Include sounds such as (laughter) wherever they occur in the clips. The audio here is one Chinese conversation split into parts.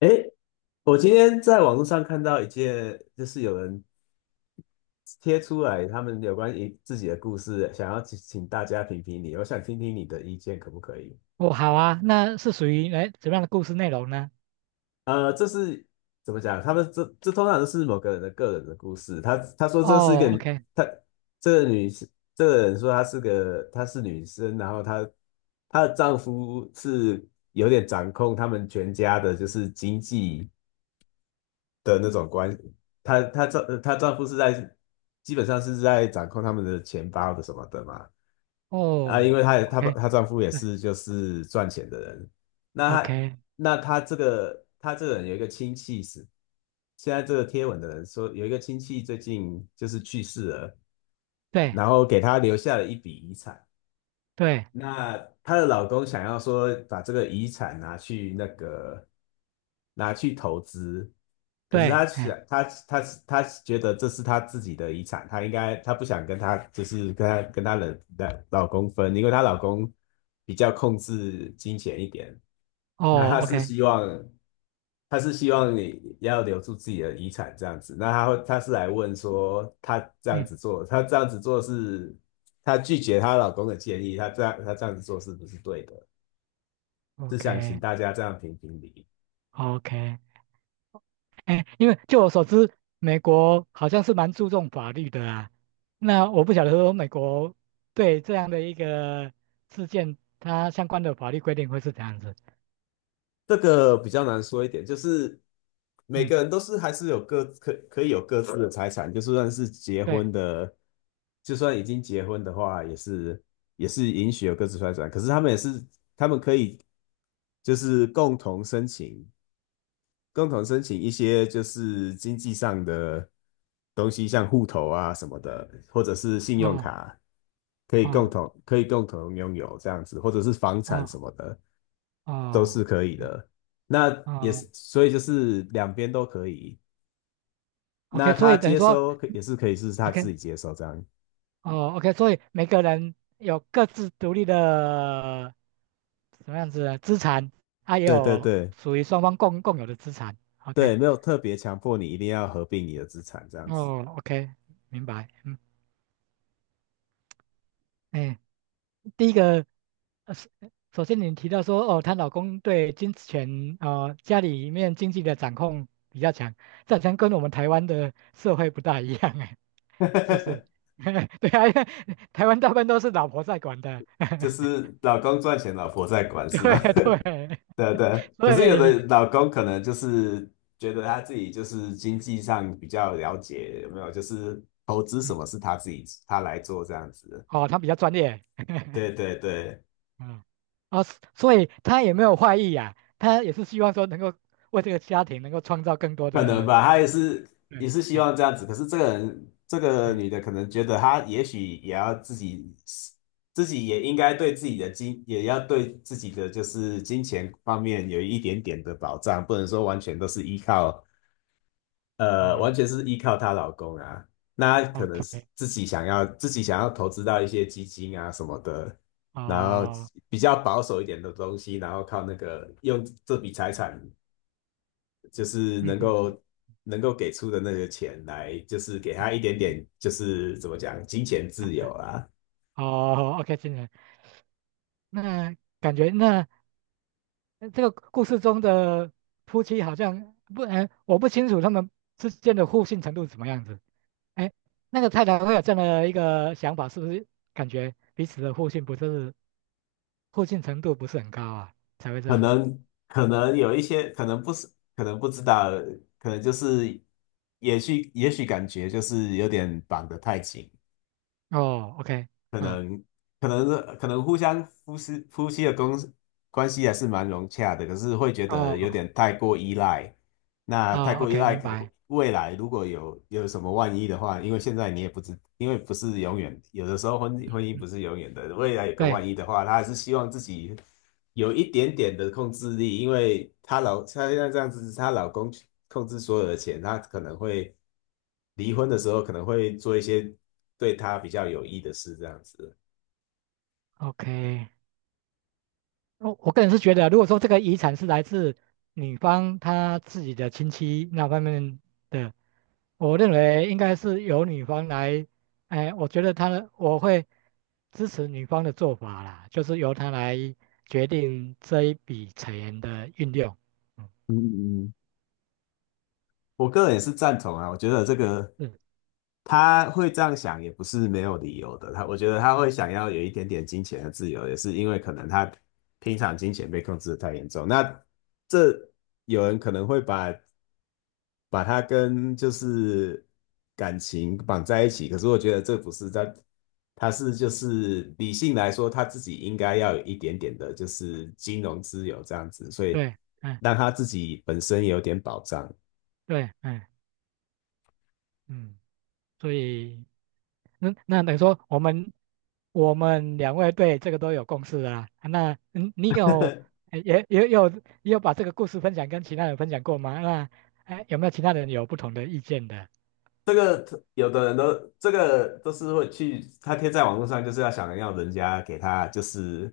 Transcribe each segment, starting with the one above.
诶，我今天在网络上看到一件，就是有人贴出来他们有关于自己的故事，想要请大家评评理，我想听听你的意见，可不可以？哦，好啊，那是属于怎么样的故事内容呢？这是怎么讲？他们这通常都是某个人的个人的故事。他说这是一个哦，OK，他这个女士这个人说她是女生，然后她的丈夫是有点掌控他们全家的，就是经济。的那种关，她丈夫是在基本上是在掌控他们的钱包的什么的嘛。啊，因哦为，OK，她丈夫也是 是就是赚钱的人，那她 OK，那她这个她这个人有一个亲戚是现在这个贴文的人说有一个亲戚最近就是去世了，对然后给她留下了一笔遗产。对那她的老公想要说把这个遗产拿去投资，可是对，哎，她她觉得这是她自己的遗产，她应该她不想跟她就是跟她跟她的老公分，因为她老公比较控制金钱一点。那哦他是，OK，希望，他是希望你要留住自己的遗产这样子。那他会，他是来问说，嗯他这样子做是，他拒绝她老公的建议，他这样子做是不是对的？是想请，OK，OK，大家这样评评理。哎，因为就我所知，美国好像是蛮注重法律的啊。那我不晓得说美国对这样的一个事件，它相关的法律规定会是怎样子？这个比较难说一点，就是每嗯，个人都是还是有可以有各自的财产，就算是结对，婚的，就算已经结婚的话，也是允许有各自财产。可是他们也是。就是共同申请，一些就是经济上的东西，像户头啊什么的，或者是信用哦卡，哦可以共同拥有这样子，或者是房产什哦么的，都哦，是可以嗯的。那也哦是，所以就是两边都可以。那，OK，所他以等于接说。收可也是可以是他自 OK，己接收这样。哦，OK，所以每个人有各自独立的什么样子的资产，他也对对有对属于双方共有的资产。OK，对，没有特别强迫你一定要合并你的资产这样子。哦，OK，明白。嗯，哎，第一个，是首先您提到说，哦，她老公对金钱，家里面经济的掌控比较强，这好像跟我们台湾的社会不大一样，哎，是不是？(laughs) (laughs) 对啊，因为台湾大部分都是老婆在管的，就 (laughs) 是老公赚钱，老婆在管，是对吗？(laughs) 对，对对。可所是有的以。老公可能就是觉得他自己就是经济上比较了解，有没有？就是投资什嗯么是他自己他来做这样子。哦，他比较专业，对对对，嗯，啊、所以他也没有坏意呀、他也是希望说能够为这个家庭能够创造更多可能的，吧，他也对，是希哎望这样子。可是这个人这个女的哎可能觉得她也许也要自己也应该对自己的金，也要对自己的就是金钱方面有一点点的保障，不能说完全都是依靠完嗯全是依靠她老公啊。那她哦可能是，OK，自己想要投资到一些基金啊什么的，然后哦，比较保守一点的东西，然后靠那个用这笔财产，就是嗯嗯嗯能嗯够给出的那个钱来，就是给嗯她一点嗯，点，就是怎么讲，金钱啊自由啊啊。哦，OK，金人，那感觉那这个故事中的夫妻好像不，哎，我不清楚他们之间的互信程度是怎么样子，哎，那个太太会有这样的一个想法，是不是感觉彼此的互信不是？互信程度不是很高啊，才会这样子。可能有一些，可能不是，可能不知道，可能就是也许感觉就是有点绑得太紧。哦，OK，可啊，能可能夫妻的关系还是蛮融洽的，可是会觉得有哦，点太过依赖。那太啊过依，OK，赖明可，白。未来如果有什么万一的话，因为现在你也不知，因为不是永远，有的时候婚姻不嗯，是永远的，未来有个对万一的话，她还是希望自己有一点点的控制力，因为她现在这样子，她老公控制所有的钱，她可能会离婚的时候可能会做一些对他比较有益的事，这样子。，OK。我个人是觉得啊，如果说这个遗产是来自女方她自己的亲戚那方面的，我认为应该是由女方来，哎，我觉得她的我会支持女方的做法啦，就是由她来决定这一笔钱的运用。嗯，嗯嗯嗯。我个人也是赞同啊。我觉得这个是，他会这样想也不是没有理由的。我觉得他会嗯想要有一点点金钱的自由，也是因为可能他平常金钱被控制的太严重。那这有人可能会把它跟就是感情绑在一起，可是我觉得这不是在，他是就是理性来说，他自己应该要有一点点的，就是金融自由这样子，所以对，嗯，让他自己本身有点保障。对，嗯嗯，所以。嗯，那等于说我们两位对这个都有共识了啦。啊那嗯，你有也有把这个故事分享跟其他人分享过吗？那哎，有没有其他人有不同的意见的？这个有的人都这个都是会去，他贴在网络上就是要想要人家给他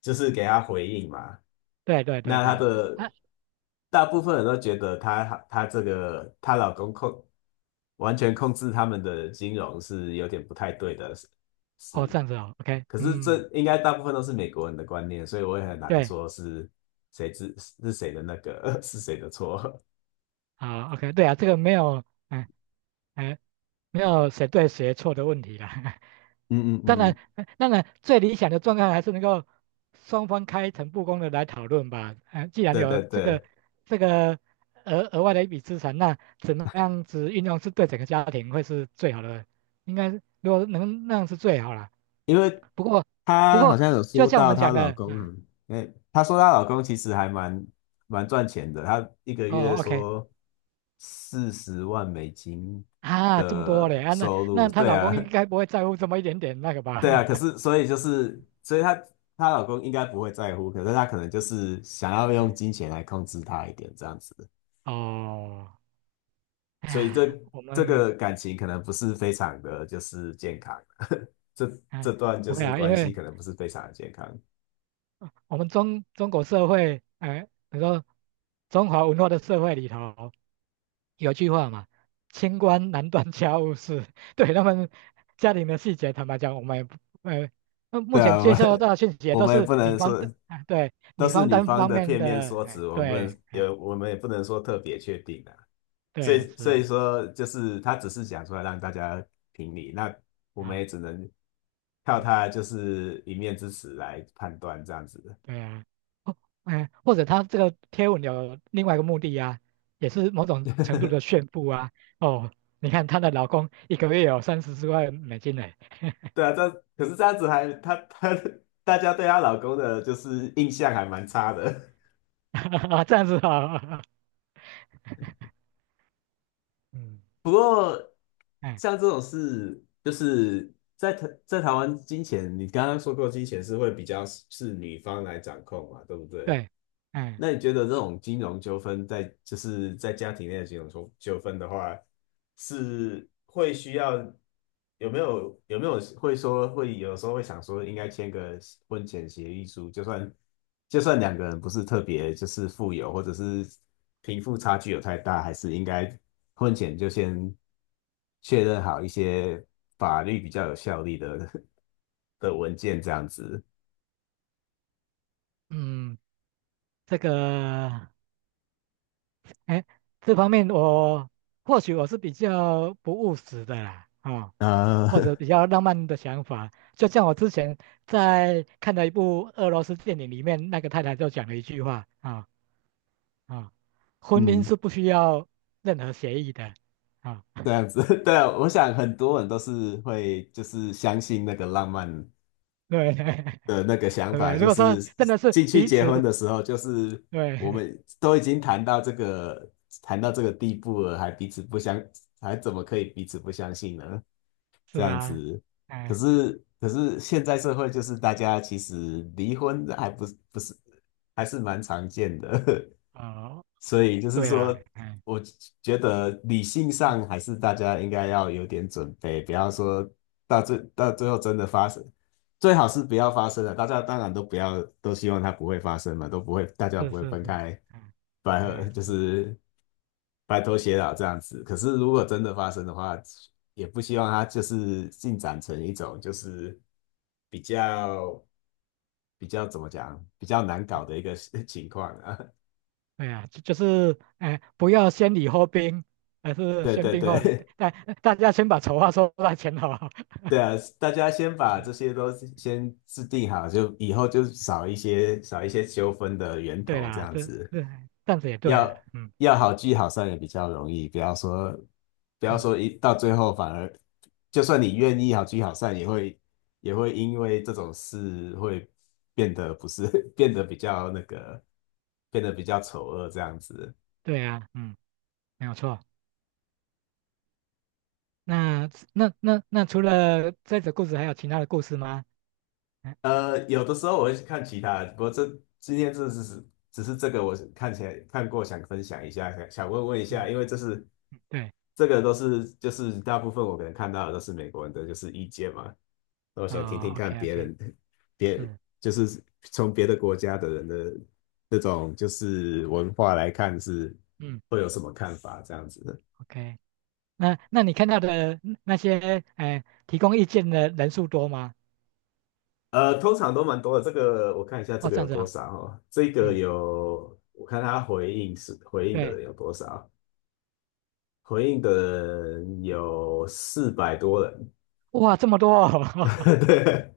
就是给他回应嘛。对对对那对，他的啊，大部分人都觉得他这个她老公完全控制他们的金融是有点不太对的事哦，是。这样子哦，OK，可是嗯，这应该大部分都是美国人的观念，所以我也很难对，说是谁是是谁的那个 (laughs) 是谁的错。好，OK，对啊，这个没有，嗯、哎，没有谁对谁错的问题啦。(laughs) 嗯嗯当嗯，然，当然，最理想的状态还是能够双方开诚布公的来讨论吧。既然对有对这个对。这个额外的一笔资产，那怎么样子运用是对整个家庭会是最好的？应该如果能那样是最好了。因为不过，不她好过像有就说像我到们讲她老的，公啊，嗯，哎，她说她老公其实蛮赚钱的，他一个月哦，OK，说40万美金啊，这么多嘞的啊，那收入。她对老啊，公应该不会在乎这么一点点那个吧？对啊，可 (laughs) 是所以就是，所以她老公应该不会在乎，可是她可能就是想要用嗯，金钱来控制她一点这样子，哦，所以哎，我这们。个感情可能不是非常的就是健康，(laughs) 这啊这段就不会是啊，因关系为可能不是非常的健康。我们中国社会，哎、你说中华文化的社会里头有句话嘛，清官难断家务事。(laughs) 对他们家庭的细节，坦白讲，我们也不，呃，那对目啊，前接收到的讯息也我都们也是不女能方说的，哎、对，都女是方女单方方的面片面的，说哎、辞，对，哎、我们也不能说特别确定啊。对，是所啊，以说，就是她只是讲出来让大家评理，那我们啊、也只能靠嗯，她就是一面之词来判断这样子的。对啊，哦，哎、或者他这个贴文有另外一个目的啊，也是某种程度的 (laughs) 炫富啊，哦。你看她的老公一个月有34万美金呢，对啊，这可是这样子还他大家对她老公的就是印象还蛮差的。(laughs) 啊，这样子啊，嗯，不过 (laughs) 哎，像这种事，就是在台湾金钱，你刚刚说过金钱是会比较是女方来掌控嘛，对不对？对，哎，那你觉得这种金融纠纷就是在家庭内的金融纠纷的话，是会需要？有没有会说会有时候会想说应该签个婚前协议书，就算两个人不是特别就是富有，或者是贫富差距有太大，还是应该婚前就先确认好一些法律比较有效力的 (laughs) 的文件这样子。嗯，这个，哎，这方面我或许我是比较不务实的啦，啊、啊，或者比 (laughs) 较浪漫的想法，就像我之前在看的一部俄罗斯电影里面，那个太太就讲了一句话啊啊，婚姻嗯，是不需要任何协议的啊，这样子，(laughs) 对啊，我想很多人都是会就是相信那个浪漫对 的那个 (laughs) 想对不法，对？如就果说是真的是进去彼结婚此，的时候，就是我对，们都已经谈到这个谈到这个地步了，还彼此不相，还怎么可以彼此不相信呢？(laughs) 这是样啊，子，哎，可是现在社会就是大家其实离婚还不是不是还是蛮常见的，(laughs) 哦、所以就是对啦，说，哎，我觉得理性嗯，上还是大家应该要有点准备，不要说到最后真的发生。最好是不要发生了。大家当然都不要，都希望它不会发生嘛，都不会，大家是不会是分是，开，哎白合哎就是，是白头偕老这样子。可是如果真的发生的话，也不希望它就是进展成一种就是比较比较怎么讲，比较难搞的一个 (laughs) 情况啊。(laughs) 对啊，就是哎，不要先礼后兵，而是对先对兵后礼，对，大家先把丑话说在前头。对啊，大家先把这 (laughs) 些都先制定好，就以后就少一些纠纷的源对头，这啦，样子这样子也对要啦，嗯要好聚好散也比较容易，不要嗯，说一到最后反而，就算你愿意好聚好散，也会因为这种事会变得不是 (laughs) 变得比较那个变得比较丑恶这样子。对啊，嗯，没有错。那除了这则故事，还有其他的故事吗？嗯呃，有的时候我会去看其他的，不过今天这只是这个我看起来看过，想分享一下，想问一下，嗯，因为对，这个都是就是大部分我可能看到的都是美国人的就是意见嘛，那我想听听哦看，OK 别 OK，人别是，就是从别的国家的人的那种就是文化来看是嗯会有什么看法这样子的。，OK。那你看到的那些，哎、提供意见的人数多吗？呃，通常都蛮多的。这个我看一下，这哦，个这有样子多啊。少哦？这个嗯，有，我看他回应是回应的对，人有多少。回应的人有400多人。哇，这么多哦，(laughs) (laughs) 对，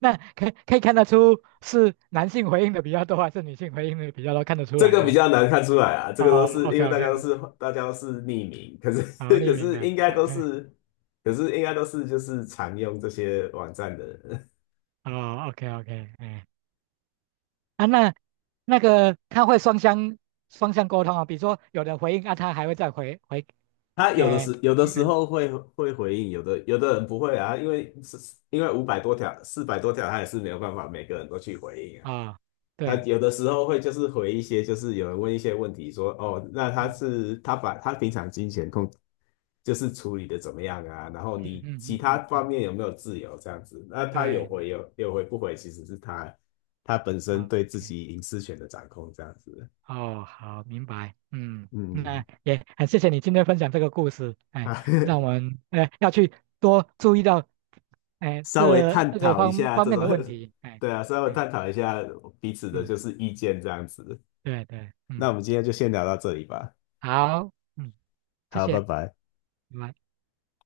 那可以看得出是男性回应的比较多，还是女性回应的比较多？看得出这来个比吗？较难看出来啊，这个都哦是因，OK 为OK，大家都是匿名，可是 好，(laughs) 匿可名是的应该都，OK，是，可是应该都是就是常用这些网站的人。哦，OK OK，哎，啊，那个他会双向沟通啊，比如说有人回应啊，他还会再回回，(laughs) 他有的哎，时有的时嗯候会回应，有的人不会啊，因为因为500多条400多条，他也是没有办法每个人都去回应啊。啊，哦他对，有的时候会就是回一些，就是有人问一些问题说，哦，那嗯他把他平常金钱就是处理的怎么样啊，然后嗯你嗯其嗯他嗯嗯，方面有没有自由这样子，那他对对，的有回不回，其实是他本身对自，OK，己隐私权的掌控这样子。哦，好，明白。嗯，嗯，那也很谢谢你今天分享这个故事，哎，啊，让我们要去多注意到，(laughs) 哎，稍微探这个讨一下方这面种，的问题，哎，对啊，稍微哎，探讨一下彼此的对就是意见这样子。对对，嗯，那我们今天就先聊到这里吧，好，嗯，谢好，谢，拜拜。拜拜。